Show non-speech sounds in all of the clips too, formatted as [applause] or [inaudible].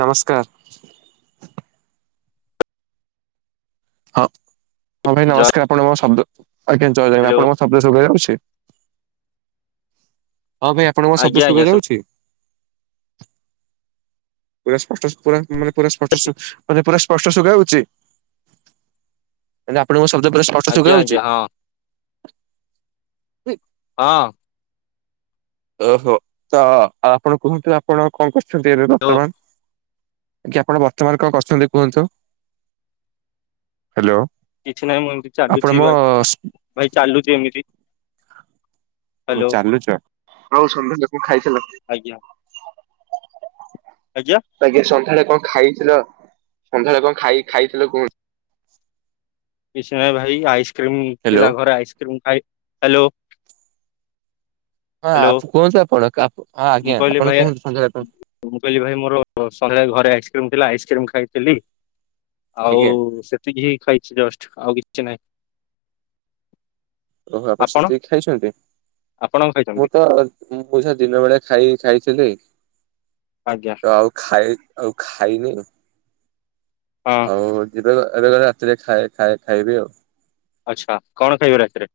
ନମସ୍କାର। ହଁ ହଁ ଭାଇ ଜୟ ନମସ୍କାର ଆପଣ ମୋ ଶବ୍ଦ ଆଜ୍ଞା ଜୟ ଜଗନ୍ନାଥ ହ୍ୟାଲୋ ଆପଣ ମୋ ଶବ୍ଦ ଶୁଭା ଯାଉଛି। ହଁ ଭାଇ ଆପଣଙ୍କଣ ଶବ୍ଦ ଆଜ୍ଞା ଆଜ୍ଞା ଶୁଭା ଯାଉଛି। ପୁରା ସ୍ପଷ୍ଟ ପୁର ମାନେ ପୁର ଶୁଭୁଛି ସ୍ପଷ୍ଟ ମାନେ ପୁରା ସ୍ପଷ୍ଟ ସୁଗା ଯାଉଛି। ଆପଣଙ୍କୁ ଶବ୍ଦ ପୁରା ସ୍ପଷ୍ଟ ସୁଗା ଆଜ୍ଞା ଯାଉଛି। ଆଜ୍ଞା ହଁ ହୁଁ [unintelligible] ହଁ। ଓହୋ ତ ଆପଣ କୁହନ୍ତୁ ଆପଣ କଣ କରୁଛନ୍ତି? ଏବେ ହ୍ୟାଲୋ ବର୍ତ୍ତମାନ ଆଜ୍ଞା ଆପଣ ବର୍ତ୍ତମାନ କଣ କରୁଛନ୍ତି କୁହନ୍ତୁ? ହ୍ୟାଲୋ କିଛି ନାହିଁ ମୁଁ ଏମତି ଆପଣ ଚାଲୁଛିା ମୋ ଭାଇ ଚାଲୁଛି ଏମିତି। ଓ ହ୍ୟାଲୋ ଚାଲୁଛ ଆଉ ସନ୍ଧ୍ୟା ଲୋକ ଖାଇ ସା ଆଜ୍ଞା ଆଜ୍ଞା ସନ୍ଧ୍ୟାରେ କଣ ଖାଇଥିଲ ସନ୍ଧ୍ୟାରେ କଣ ଖାଇ ଖାଇଥିଲ କୁହନ୍ତୁ? କିଛି ନାଇଁ ଭାଇ ଆଇସ୍କ୍ରିମ ହ୍ୟାଲୋ ଥିଲା ଘରେ ଆଇସ୍କ୍ରିମ ଖାଇ ହାଲୋ। ହଁ ଆଫୁ କଉଠି ଆପଣ କା ମୁଁ କହିଲି ଭାଇ ମୁଁ କହିଲି ଭାଇ ମୋର ସନ୍ଧ୍ୟା ରେ ଘରେ ଆଇସ୍କ୍ରିମ ଥିଲା ଆଇସ କ୍ରିମ ଖାଇଥିଲି ଆଉ ଆଜ୍ଞା। ସେତିକି ହିଁ ଖାଇଚି ଜଷ୍ଟ। ଆଉ କିଛି ନାହିଁ। ଓହୋ ଆପଣ ସେତିକି ଖାଇଛନ୍ତି ଆପଣ କଣ ମୁଁ ଖାଇଛନ୍ତି ତ ମୁଁ ଯାହା ଦିନ ବେଳା। ଖାଇ ଖାଇଥିଲି ଆଜ୍ଞା ତ ଆଉ ଖାଇ ଆଉ ଖାଇନି। ହଁ ଆଉ ଯିବେ ଏବେ ଗଲେ ରାତିରେ ଖାଏ ଖାଏ ଖାଇବି ଆଉ। ଆଚ୍ଛା କଣ ଖାଇବ ରାତିରେ?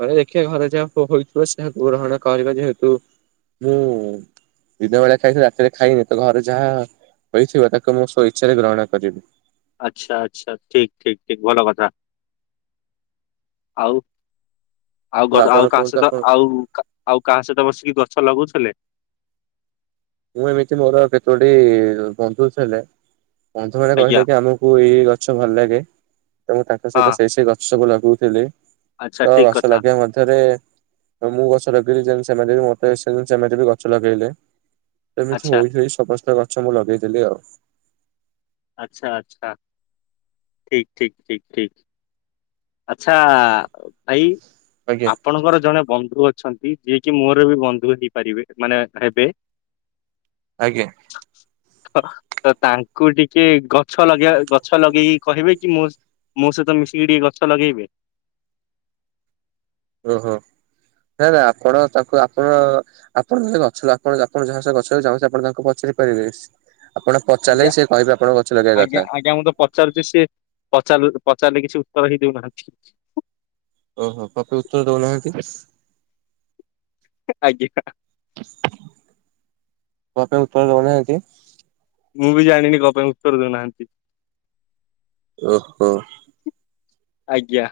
ଘରେ ଦେଖିବା ଘରେ ଯାହା ହୋ-ହୋଇଥିଵ ସେୟା ଗ୍ରରଣ କରିବା ଯେହେତୁ ମୁଁ। ଦିନ ବେଳା ଖାଇଚି ରାତିରେ ଖାଇନି ତ ଘରେ ଯାହା ହୋଇଥିବ ତାକୁ ମୁଁ ସ୍ୱ ଇଚ୍ଛାରେ ଗ୍ରହଣ କରିବି। ଆଚ୍ଛା ଆଚ୍ଛା ଠିକ ଠିକ ଠିକ ଭଲ କଥା। ଆଉ। ଆଉ ତ ଗ ଆପଣ ଆଉ କାହା କୁହନ୍ତୁ ସହିତ ଆପଣ ଆଉ କା ଆଉ କାହା ସହିତ ବସିକି ଗଛ ଲଗଉ ଲେ। ମୁଁ ଏମିତି ମୋର କେତୋଟି ବନ୍ଧୁ ଥିଲେ। ବନ୍ଧୁ ମାନେ ଆଜ୍ଞା କହିଲେ କି ଆମକୁ ଏଇ ଗଛ ଭଲ ଲାଗେ ତ ମୁଁ ତାଙ୍କ ହଁ ସହିତ ସେଇ ସେଇ ଗଛକୁୁ ଲ ଗଉଥିଲି ଆଚ୍ଛା ତ ଠିକ ଗଛ କଥା ଲଗେଇବା ମଧ୍ୟରେ। ମୁଁ ଗଛ ଲଗେଇଲି ଯେମିତି ସେମାନେ ବି ମୋତେ ସେ ସେମାନେ ବି ଗଛ ଲଗେଇଲେ। ସେମିତି ଆଚ୍ଛା ହୋଇ ହୋଇ ସମସ୍ତେ ଗଛ ମୁଁ ଲଗେଇଦେଲି ଆଉ। ଆଚ୍ଛା ଆଚ୍ଛା। ଠିକ ଠିକ ଠିକ ଠିକ ଆଚ୍ଛା ଭାଇ। ଆଜ୍ଞା ଆପଣଙ୍କର ଜଣେ ବନ୍ଧୁ ଅ ଅଛନ୍ତି ଯିଏ କିି ମୋର ବି ବନ୍ଧୁ ହେଇପାରିବେ ମାନେ ହେବେ। ଆଜ୍ଞା। ହ ତ ତାଙ୍କୁ ଟିକେ ଗଛ ଲଗେଇଆ ଗଛ ଲଗେଇକି କହିବେ କି ମୋର ମୋ ସହ ତ ମିଶିକି ଟିକେ ଗଛ ଲଗେଇବେ। ଓ ହୋ। ନା ନା ଆପଣ ତାଙ୍କୁ ଆପଣ ଆପଣ [unintelligible] ଗଛ ଆପଣ ଆପଣ ଯାହା ସେ ଗଛରେ ଚାହୁଁଚ ଆପଣ ତାଙ୍କୁ ପଚା ରିପାରିବେ। ଆଜ୍ଞା କଥା। ଆଜ୍ଞା ଆଜ୍ଞା ମୁଁ ତ ପଚାରୁଛି ସେ ପଚାରଲୁ ପଚାରିଲେ କି। ଛି ଉତ୍ତର ହିଁ ଦେଉନାହାନ୍ତି। ଓହୋ ପପି ଉତ୍ତର ଦଉନାହାନ୍ତି ୟେସ। ଆଜ୍ଞା। କଣ ପାଇଁ ଉତ୍ତର ଦଉନାହାଁନ୍ତି। ମୁଁ ବି ଜାଣିନି କଣ ପାଇଁ ଉତ୍ତର ଦଉନାହାନ୍ତି। ଓ ହୋ। ଆଜ୍ଞା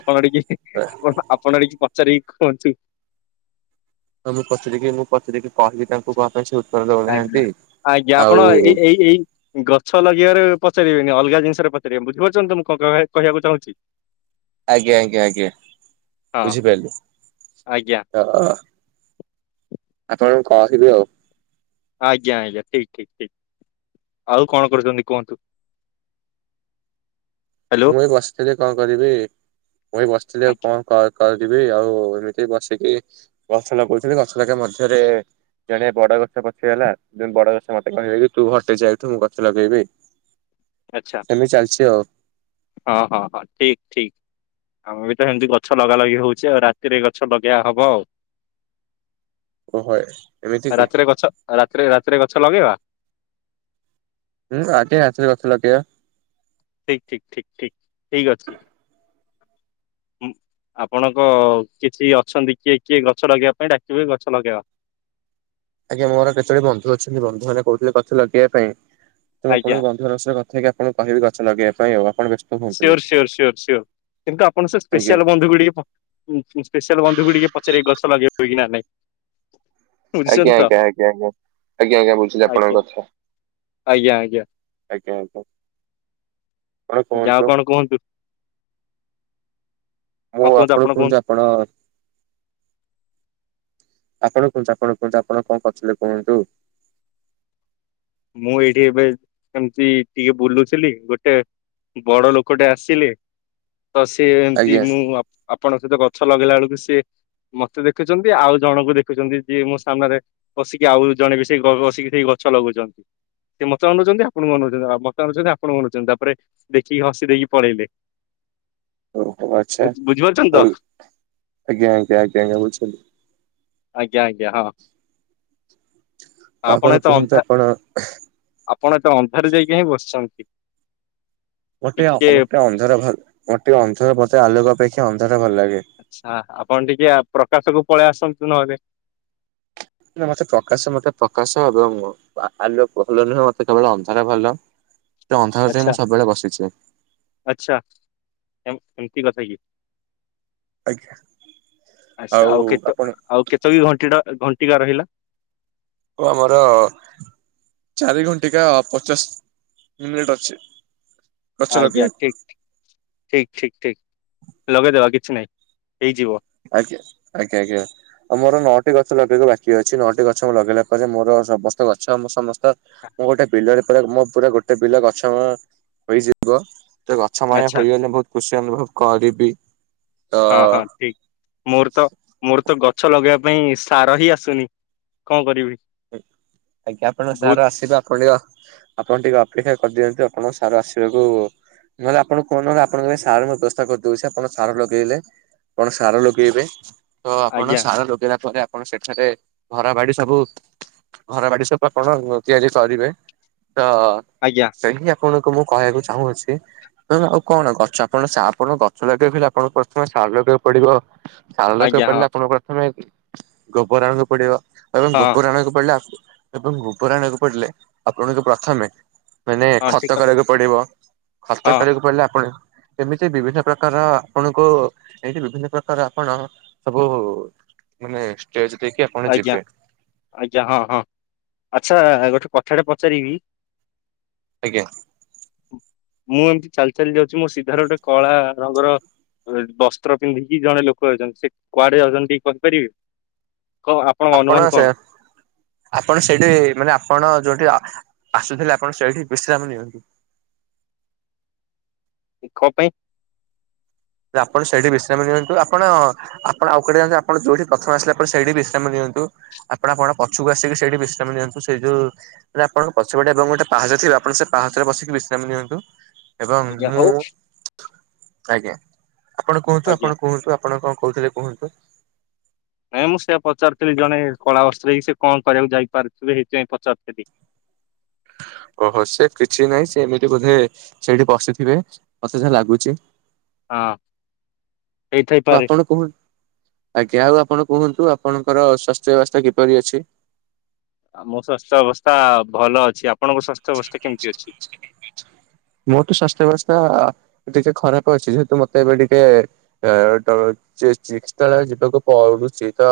ଆପଣ ଟିକେ ଆପଣ ଆପଣ ଟିକେ ପଚାରିକି କୁହନ୍ତୁ। ହଉ ମୁଁ ପଚାରିକି ମୁଁ ପଚାରିକି କହିବି ତାଙ୍କୁ କଣ ପାଇଁ ସେ ଉ ଆଜ୍ଞା ଆଜ୍ଞା ଆପଣ ଏଇ ଏଇ ଏଇ ଗଛ ଲଗେଇବାରେ। ପଚାରିବେନି ଅଲଗା ଜିନିଷରେ ପଚାରିବେ ବୁଝିପାରୁଛନ୍ତି ତ ମୁଁ କ କହିବା କହିବାକୁ ଚାହୁଁଛି। ଆଜ୍ଞା ଆଜ୍ଞା ଆଜ୍ଞା ହଁ ବୁଝିପାରିଲି। ଆଜ୍ଞା ହଁ ଆପଣଙ୍କୁ କହିବି ଆଉ। ଆଜ୍ଞା ଆଜ୍ଞା ଠିକ ଠିକ ଠିକ ଆଉ କଣ କରୁଛନ୍ତି କୁହନ୍ତୁ। ହ୍ୟାଲୋ। ମୁଁ ଏଇ ବସିଥିଲି କଣ କରିବି ମୁଁ ଏଇ ବସିଥିଲି ଆଉ ଆଜ୍ଞା କଣ କ କରିିବି ଆଉ ଏମିତି ବସିକି ଗଛ ଲଗଉଥିଲି ଗଛ ଲଗେଇବା ମଧ୍ୟରେ। ଜଣେ ବଡ ଗଛ ପଛେଇଗଲା [unintelligible] ବଡ ଗଛ ମତେ କହିବ କି ତୁ ହଟି ଯା ଏଠୁ ମୁଁ ଗଛ ଲଗେଇବି। ଆଚ୍ଛା ସେମିତି ଚାଲିଛି ଆଉ। ହଁ ହଁ ହଁ ଠିକ୍ ଠିକ୍। ଆମେ ବି ତ ହେମତି ଗଛ ଲଗା ଲଗି ହଉଛି। ଆଉ ରାତିରେ ଗଛ ଲଗେଇଆ ହବ ଆଉ। ଓହୋ ଏମିତି କି ରାତିରେ ଗଛ! ରାତିରେ, ରାତିରେ ଗଛ ଲଗେଇବା? ହୁଁ, ଆଜି ଆସିଲେ ଗଛ ଲଗେଇଆ। ଠିକ୍ ଠିକ୍ ଠିକ୍ ଠିକ୍ ଠିକ୍ ଅଛି। ଉଁ, ହ ଆପଣଙ୍କ କିଛି ଅଛନ୍ତି, କିଏ? କିଏ? ଗଛ ଲଗେଇବା ପାଇଁ ଡାକିବ? ଗଛ ଲଗେଇବା। ଆଜ୍ଞା, ମୋର କେତୋଟି ବନ୍ଧୁ ଅଛନ୍ତି। ବନ୍ଧୁ ମାନେ କହୁଥିଲେ ଗଛ ଲଗେଇବା ପାଇଁ? ତ ମୁଁ ଆଜ୍ଞା। ଆପଣଙ୍କୁ ବନ୍ଧୁମାନଙ୍କ ସହ କଥା ହେଇକି, ଆପଣଙ୍କୁ କହିବି, ଗଛ ଲଗେଇବା ପାଇଁ ଆଉଁ। Sure sure sure sure! କିନ୍ତୁ, ଆପଣ ସେ ଆଜ୍ଞା। ସ୍ପେସିଆଲ ବନ୍ଧୁକୁ ଟିକେ, ପ ସ୍ପେଶାଲ ବନ୍ଧୁ କୁ ଟିକେ ପଚାରିକି ଗଛ ଲଗେଇବ କି ନା ନାଇଁ? ଆଜ୍ଞା ବୁଝୁଛନ୍ତି ତ ଆଜ୍ଞା ଆଜ୍ଞା ଆଜ୍ଞା ଆଜ୍ଞା ଆଜ୍ଞା, ବୁଝିଲି ଆଜ୍ଞା ଆପଣଙ୍କ କଥା। ଆଜ୍ଞା ଆଜ୍ଞା ଆଜ୍ଞା ଆଜ୍ଞା। ଆପଣ କୁହନ୍ତୁ ଯାଅ କଣ କୁହନ୍ତୁ? ମୁଁ ହଁ କୁହନ୍ତୁ ଆପଣକୁ ଯା କୁହନ୍ତୁ ଆପଣ ଆପଣ କୁହନ୍ତୁ? ଆପଣ କୁହନ୍ତୁ? ଆପଣ କଣ କରୁଥିଲେ କୁହନ୍ତୁ? ମୁଁ ଏଇଠି ଏବେ କେମିତି ଟିଏ ବୁଲୁଥିଲି। ଗୋଟେ ବଡ ଲୋକଟେ ଆସିଲେ! ତ ସି ଏମତି ଆଜ୍ଞା। ମୁଁ ଆପ୍ ଆପଣଙ୍କ ସହିତ ଗଛ ଲଗେଇଲା ଅଳକୁ ସିଏ ମତେ ଦେଖୁଛନ୍ତି। ଆଉ ଜଣଙ୍କୁ ଦେଖୁଛନ୍ତି, ଯିଏ ମୋ ସାମ୍ନାରେ ବସିକି ଆଉ ଜଣେ ବି ସେଇ ବସିକି ସେଇ ଗଛ ଲଗଉଛନ୍ତି। ସେ ମତେ ଅନଉଛନ୍ତି। ଆପଣଙ୍କୁ ଅନଉଛନ୍ତି, ମତେ ଅନଉଛନ୍ତି, ଆପଣଙ୍କୁ ଅନଉଛନ୍ତି, ତାପରେ ଦେଖିକି ହସି ଦେଇକି ପଳେଇଲେ। ଆଚ୍ଛା, ବୁଝ- ବୁଝିପାରୁଛନ୍ତି ତ ଆଜ୍ଞା ଆଜ୍ଞା ଆଞା ଆଜ୍ଞ, ବୁଝିଲି। ଆଜ୍ଞା ଆଜ୍ଞା, ହଁ। ଆପଣ ଏତେ କୁହନ୍ତୁ। ଅନ୍ଧା ଆପଣ ଆପଣ, ଏତେ ଅନ୍ଧାରେ ଯାଇକି କାହିଁ ବସିଛନ୍ତି। ଗୋଟେ, ଟିକେ ଓଟେ ଅନ୍ଧର ଘର, ଗୋଟେ ଅନ୍ଧର ବୋତେ ଆଲୋକ ଅପେକ୍ଷା ଅନ୍ଧାର ଭଲ ଲାଗେ। ଆଛା। ଆପଣ ଟିକେ ପ୍ରକାଶକୁ ପଳେଇ ଆସନ୍ତୁ ନହେଲେ। ମତେ ପ୍ରକାଶ, ମତେ ପ୍ରକାଶ ଏବଂ ଆଲୁଅ ଭଲ ନୁହେଁ। ମତେ କେବଳ ଅନ୍ଧାର ଭଲ। ଏ ଅନ୍ଧକାର ଯାଏଁ, ଆଚ୍ଛା ମୁଁ ସବୁବେଳେ ବସିଛି। ଆଚ୍ଛା ଏମିତି କଥା କି! ଆଜ୍ଞା ଆଛା। ଆଉ କେତ ଆଉ କେତ ବି ଘଣ୍ଟି ଟା ଘଣ୍ଟିକା ରହିଲା। ଓ ଆମର ଚାରି ଘୁଣ୍ଟିକା ପଚାଶ ମିନିିଟ୍ ଅଛି। ଗଛ ଲଗେଇବା ଆଜ୍ଞା। ଠିକ୍ ଠିକ୍ ଠିକ୍ ଠିକ୍। ଲଗେଇଦବା କିଛି ନାହିଁ। ହେଇଯିବ। ଅଜ୍ଞା, ଆଜ୍ଞା ଆଜ୍ଞା, ଆଉ ମୋର ନଅଟି ଗଛ ଲଗେଇବାକୁ ବାକି ଅଛି। ନଅଟି ଗଛ ଲଗେଇଲା ପରେ, ମୋର ସମସ୍ତ ଗଛ, ଆମ ସମସ୍ତ ତ ମୁଁ ଗୋଟେ ବିଲରେ ପୁରା, ମୋ ପୁରା ଗୋଟେ ବିଲ ଗଛମୟ ହୋଇଯିବ। ତ ଗଛମୟ ଆଚ୍ଛା ହୋଇଗଲେ, ବହୁତ ଖୁସି ଅନୁଭବ କରିବି। ତ ହଁ ହଁ ଠିକ ମୋର ତ, ମୋର ତ ଗଛ ଲଗେଇବା ପାଇଁ ସାର ହି ଆସୁନି। କଣ କରିବି? ଆ-ଆଜ୍ଞା, ଆପଣ ବହୁତ ସାର ଆସିବା ପଡ଼ିବ। ଆପଣ ଟିକେ ଅପ୍ ଅପେକ୍ଷା କରିଦିଅନ୍ତୁ। ଆପଣଙ୍କ ସାର୍ ଆସିବାକୁ ନହେଲେ, ଆପଣଙ୍କୁ କୁହ ନହେଲେ, ଆପଣଙ୍କ ପାଇଁ ସାର ବ୍ୟବସ୍ଥା କରିଦେଉଛି, ଆପଣ ସାର ଲଗେଇଲେ। କଣ ସାର ଲଗେଇବେ। ତ ଆପଣ ଆଜ୍ଞା ସାର ଲଗେଇଲା ପରେ, ଆପଣ ସେଠାରେ ଧରା ବାଡି ସବୁ ଘର ବାଡି ସବୁ ଆପଣ ତିଆରି କରିବେ। ତ, ଆଜ୍ଞା ସେହିଁ ଆପଣ ମୁଁ କହିବାକୁ ଚାହୁଁଅଛି, ଆଉ କଣ ଗଛ, ଆପଣ ସା ଆପଣ ଗଛ ଲଗେଇଲେ, ଆପଣ ପ୍ରଥମେ ସାର କରିବାକୁ ପଡିବ। ଚାଳ ରଖ ଆଜ୍ଞା ପିଲେ ହଁ ଆପଣଙ୍କୁ ପ୍ରଥମେ, ଗୋବରାଣକୁ ପଡିବ। ଏବଂ ହଁ ଗୋବରାଣକୁ ଏବଂ ଭୂ ପରାଣକୁ ପଡିଲେ। ଆପଣଙ୍କୁ ପ୍ରଥମେ ମାନେ ହଁ ଖତ ଠିକ କଥା କରିବାକୁ ପଡିବ। ଖତ ହଁ କରିବାକୁ ପଡିଲେ, ଆପଣ ଏମିତି ବିଭିନ୍ନ ପ୍ରକାର ଆପଣଙ୍କୁ, ଏମିତି ବିଭିନ୍ନ ପ୍ରକାର ଆପଣ ସବୁ ମାନେ ଷ୍ଟେଜ ଦେଇକି ଆପଣ ଆଜ୍ଞା। ଯିବେ ଆଜ୍ଞା। ହଁ ହଁ। ଆଚ୍ଛା, ଗୋଟେ କଥାଟା ପଚାରିବି? ଆଜ୍ଞା। ମୁଁ ଏମିତି ଚାଲି ଚାଲି ଯାଉଛି ମୋ ସିଧାର ଗୋଟେ କଳା ରଙ୍ଗର ବସ୍ତ୍ର ପିନ୍ଧିକି ଜଣେ ଲୋକ ଅଛନ୍ତି। ସେ କୁଆଡେ ଅଛନ୍ତି ଟ କହିପାରିବେ। କଣ ଆପଣଙ୍କ ଆପଣ ଅନୁମାନ ସେ, କଣ ଆପଣ ସେଇଠି। ମାନେ ଆପଣ ଯୋଉ ଆସୁଥିଲେ। ଆପଣ ସେଇଠି ବିଶ୍ରାମ ନିଅନ୍ତୁ। ଦେ। କ ପାଇଁ। ଆପଣ ସେଇଠି ବିଶ୍ରାମ ନିଅନ୍ତୁ। ଆପଣ, ଆପଣ ଆଉେ ଯାନ୍ତୁ। ଆପଣ ଯଉଠି ପ୍ରଥମ ଆସିଲା ପରେ ସେଠି ବିଶ୍ରାମ ନିଅନ୍ତୁ। ଆପଣ ଆପଣ ପଛକୁ ଆସିକି ସେଇଠି ବିଶ୍ରାମ ନିଅନ୍ତୁ। ସେଇ ଯୋଉ ଆପଣଙ୍କ ପଛ ବାଟେ, ଗୋଟେହା ଯ ଥିବ ଆପଣ ସେ ପାହାଚ ହାତରେ ବସିକି ବିଶ୍ରାମ ନିଅନ୍ତୁ। ଏବଂ, ଆଜ୍ଞା ମୁଁ। ହଉ ଆଜ୍ଞା। ଆପଣ କୁହନ୍ତୁ। ଆଜ୍ଞା ଆପଣ କୁହନ୍ତୁ। ଆପଣଙ୍କ କହୁଥିଲେ କୁହନ୍ତୁ। ନାଇଁ। ମୁଁ ସେଆ ପଚାରୁଥିଲି। ଜଣେ କଳା ବସ୍ତ୍ର ହେଇକି, ସେ କଣ କରିବାକୁ ଯାଇପାରୁଥିବେ। ସେଇଥିପାଇଁ ପଚାରୁଥିଲି। [inaudible] ଓହୋ। ସେ କିଛି ନାହିଁ। ସେ ଏମିତି ବୋଧେ ସେଇଠି ବଶିଥିବେ। ମତେ ଯାହା ଲାଗୁଛି। ହଁ ହେଇଥାଇପାରେ ଆପଣ କୁହନ୍ତୁ। ଆଜ୍ଞା ଆଉ ଆପଣ କୁହନ୍ତୁ ଆପଣଙ୍କର ସ୍ୱାସ୍ଥ୍ୟ ବ୍ୟବସ୍ଥା କିପରି ଅଛି? ଆମ ସ୍ୱାସ୍ଥ୍ୟ ଅବସ୍ଥା ଭଲ ଅଛି। ଆପଣଙ୍କ ସ୍ୱାସ୍ଥ୍ୟ ଅବସ୍ଥା କେମିତି ଅଛି [unintelligible] ମୋ ତ ସ୍ୱାସ୍ଥ୍ୟ ବେବସ୍ତା ଟିକେ ଖରାପ ଅଛି ଜେହେ ତୁ ମତେ ଏବେ ଟିକେ ଚିକିତ୍ସାଳୟ ଯିବାକୁ ଛି ତ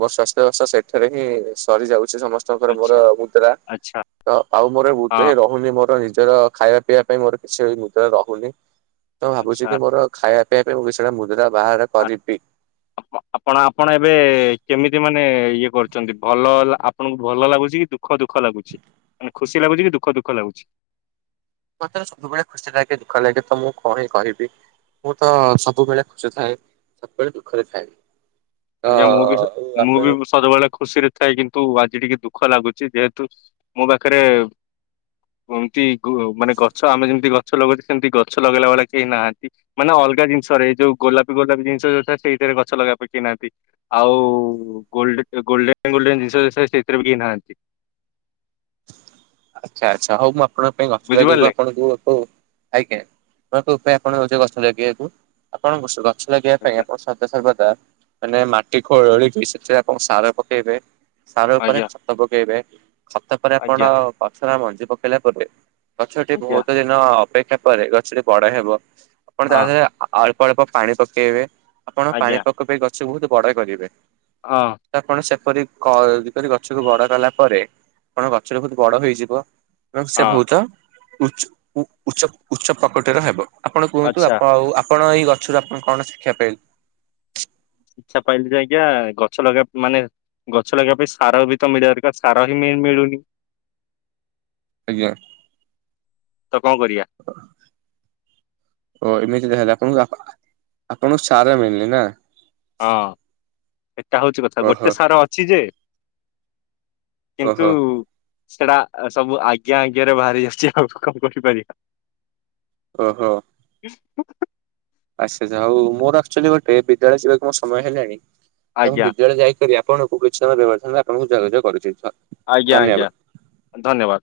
ମୋର ସ୍ବାସ୍ଥ୍ୟ ବ୍ୟବସ୍ଥା ସେଠାରେ ହିଁ ସରିଯାଉଛି। ସମସ୍ତଙ୍କର ମୋର ଆଚ୍ଛା ମୁଦ୍ରା ଆଚ୍ଛା ତ ଆଉ ମୋର ହଁ ମୁଦ୍ରା ରହୁନି ମୋର ନିଜର ଖାଇବା ପିବା ପାଇଁ ମୋର କିଛି ମୁଦ୍ରା ରହୁନି ତ ଭାବୁଛି କି ମୋର ଖାଇବା ପପା ମୁଦ୍ରା ବାହାର ଆ କରିବି। ଆପଣ ଆପଣ ଏବେ କେମିତି ମାନେ ଇଏ କରୁଛନ୍ତି ଭଲ ଆପଣଙ୍କୁ ଭଲ ଲାଗୁଛି କି ଦୁଃଖ ଦୁଃଖ ଲାଗୁଛି ମାନେ ଖୁସି ଲାଗୁଛି କି ଦୁଃଖ ଦୁଃଖ ଲାଗୁଛି। ମତରେ ସବୁବେଳେ ଖୁସି ଲାଗେ ଦୁଃଖ ଲାଗେ ତ ମୁଁ କଣ କହିବି। ମୁଁ ତ ସବୁବେଳେ ଖୁସି ଥାଏ ସବୁବେଳେ ଦୁଃଖରେ ଥାଏ। ତ ଆଜ୍ଞା ମୁଁ ବି ମୁଁ ଆପଣ ବି ସବୁବେଳେ ଖୁସିରେ ଥାଏ କିନ୍ତୁ ଆଜି ଟିକେ ଦୁଃଖ ଦୁଃଖ ଲାଗୁଛି ଯେହେତୁ ମୋ ପାଖରେ ଏମତି ମାନେ ଗଛ ଆମେ ଯେମିତି ଗଛ ଲଗାଉଛେ ସେମିତି ଗଛ ଲଗେଇଲା ଭଳିଆ କେହି ନାହାନ୍ତି ମାନେ ଅଲଗ ଜିନିଷରେ ଯୋଉ ଗୋଲାପ ଗୋଲାପୀ ଜିନିଷ ଯଉଟ ସେଇଥିରେ ଗଛ ଲଗବା ପ କି ନାହାନ୍ତି। ଆଉ ଗୋ ଗୋଲ୍ଡେନ ଗୋଲ୍ଡେନ ଜିନିଷ ସେଥିରେ ବି କେହି ନାହାନ୍ତି। [inaudible] ଆଚ୍ଛା ଆଚ୍ଛା ହଉ ମୁଁ ଆପଣଙ୍କ ପାଇଁ ଅସ ଯ ବୁଝିପାରିଲେ ଆପଣଙ୍କୁ ଆଜ୍ଞା ଆପଣ ଉପାୟ ଆପଣ ହଉଛେ ଗଛ ଲଗେଇବାକୁ ଆପଣ ଗଛ ଲଗେଇବା ପାଇଁ ଆଜ୍ଞା ଆପଣ ସଦା ସର୍ବଦା ମାନେ ମାଟି ଖୋଳିକି ସେଥିରେ ଆପଣ ସାର ପକେଇବେ ସାର ଉପରେ ଆଜ୍ଞା ଖତ ପକେଇବେ ତାପରେ ଆପଣ ଆଜ୍ଞା ପଛର ମଞ୍ଜି ପକେଇଲା ପରେ ଗଛଟି ଆଜ୍ଞା ବହୁତ ଦିନ ଅପେକ୍ଷା ପରେ ଗଛଟି ବଡ ହେବ ଆପଣ ତା ହଁ ଦେହରେ ଅଳ୍ପ ଅଳ୍ପ ପାଣି ପକେଇବେ ଆପଣ ଆଜ୍ଞା। ପାଣିପଖ ପାଇଁ ଗଛ ବହୁତ ବଡ କରିବେ ହଁ ତ ଆପଣ ସେ କିପରି ଯେପରି ଗଛ କ ବଡ କଲା ପରେ ଆଣ ଗଛଟା ବହୁତ ବଡ ହେଇଯିବ ଏବଂ ସେ ହଁ ବହୁତ ଉଚ୍ଚ ଉଚ୍ଚ ଉଚ୍ଚ ପ୍ରକଟର ହେବ। ଆପଣ କୁହନ୍ତୁ ଆଚ୍ଛା ଆପଣ ଆଉ ଆପଣ ଏଇ ଗଛରୁ ଆପଣ କଣ ଶିକ୍ଷା ପାଇଲେ? ଶିକ୍ଷା ପାଇଲି ଯେ ଆଜ୍ଞା, ଗଛ ଲଗେଇବା ମାନେ ଗଛ ଲଗେଇବା ପାଇଁ ସାର ବି ତ ମିଳିବା ଦରକାର ସାର ହିଁ ମିଳୁନି। ଆଜ୍ଞା। ତ କଣ କରିବା? ଯେ ହେଲା ଆପଣଙ୍କୁ ଆପ ଆ ଆପଣଙ୍କୁ ସାର ମିଳୁନି ନା? ହଁ। ଏଟା ହଉଛି କଥା। ଓହୋ ଗୋଟେ ସାର ଅଛି ଯେ କିନ୍ତୁ ଓହୋ ସେଟା ସବୁ ଆଜ୍ଞା ଆଜ୍ଞା ରେ ବାହାରି ଆସୁଛି ଆଉ କଣ କରିପାରିବା। ଓହୋ ଆଚ୍ଛା ଆଚ୍ଛା ହଉ। ମୋର ଆକ୍ଚୁଆଲି ଗୋଟେ ବିଦ୍ୟାଳୟ ଯିବାକୁ ମୋ ସମୟ ହେଲାଣି, ତ ମୁଁ ଆଜ୍ଞା ବିଦ୍ୟାଳୟ ଯାଇକରି ଆପ ଆପଣଙ୍କୁ କିଛି ସମୟ ବ୍ୟବଧାନରେ ଆପଣଙ୍କୁ ଯୋଗାଯୋଗ କରୁଚି। ଆଜ୍ଞା ଆଜ୍ଞା ଧନ୍ୟବାଦ।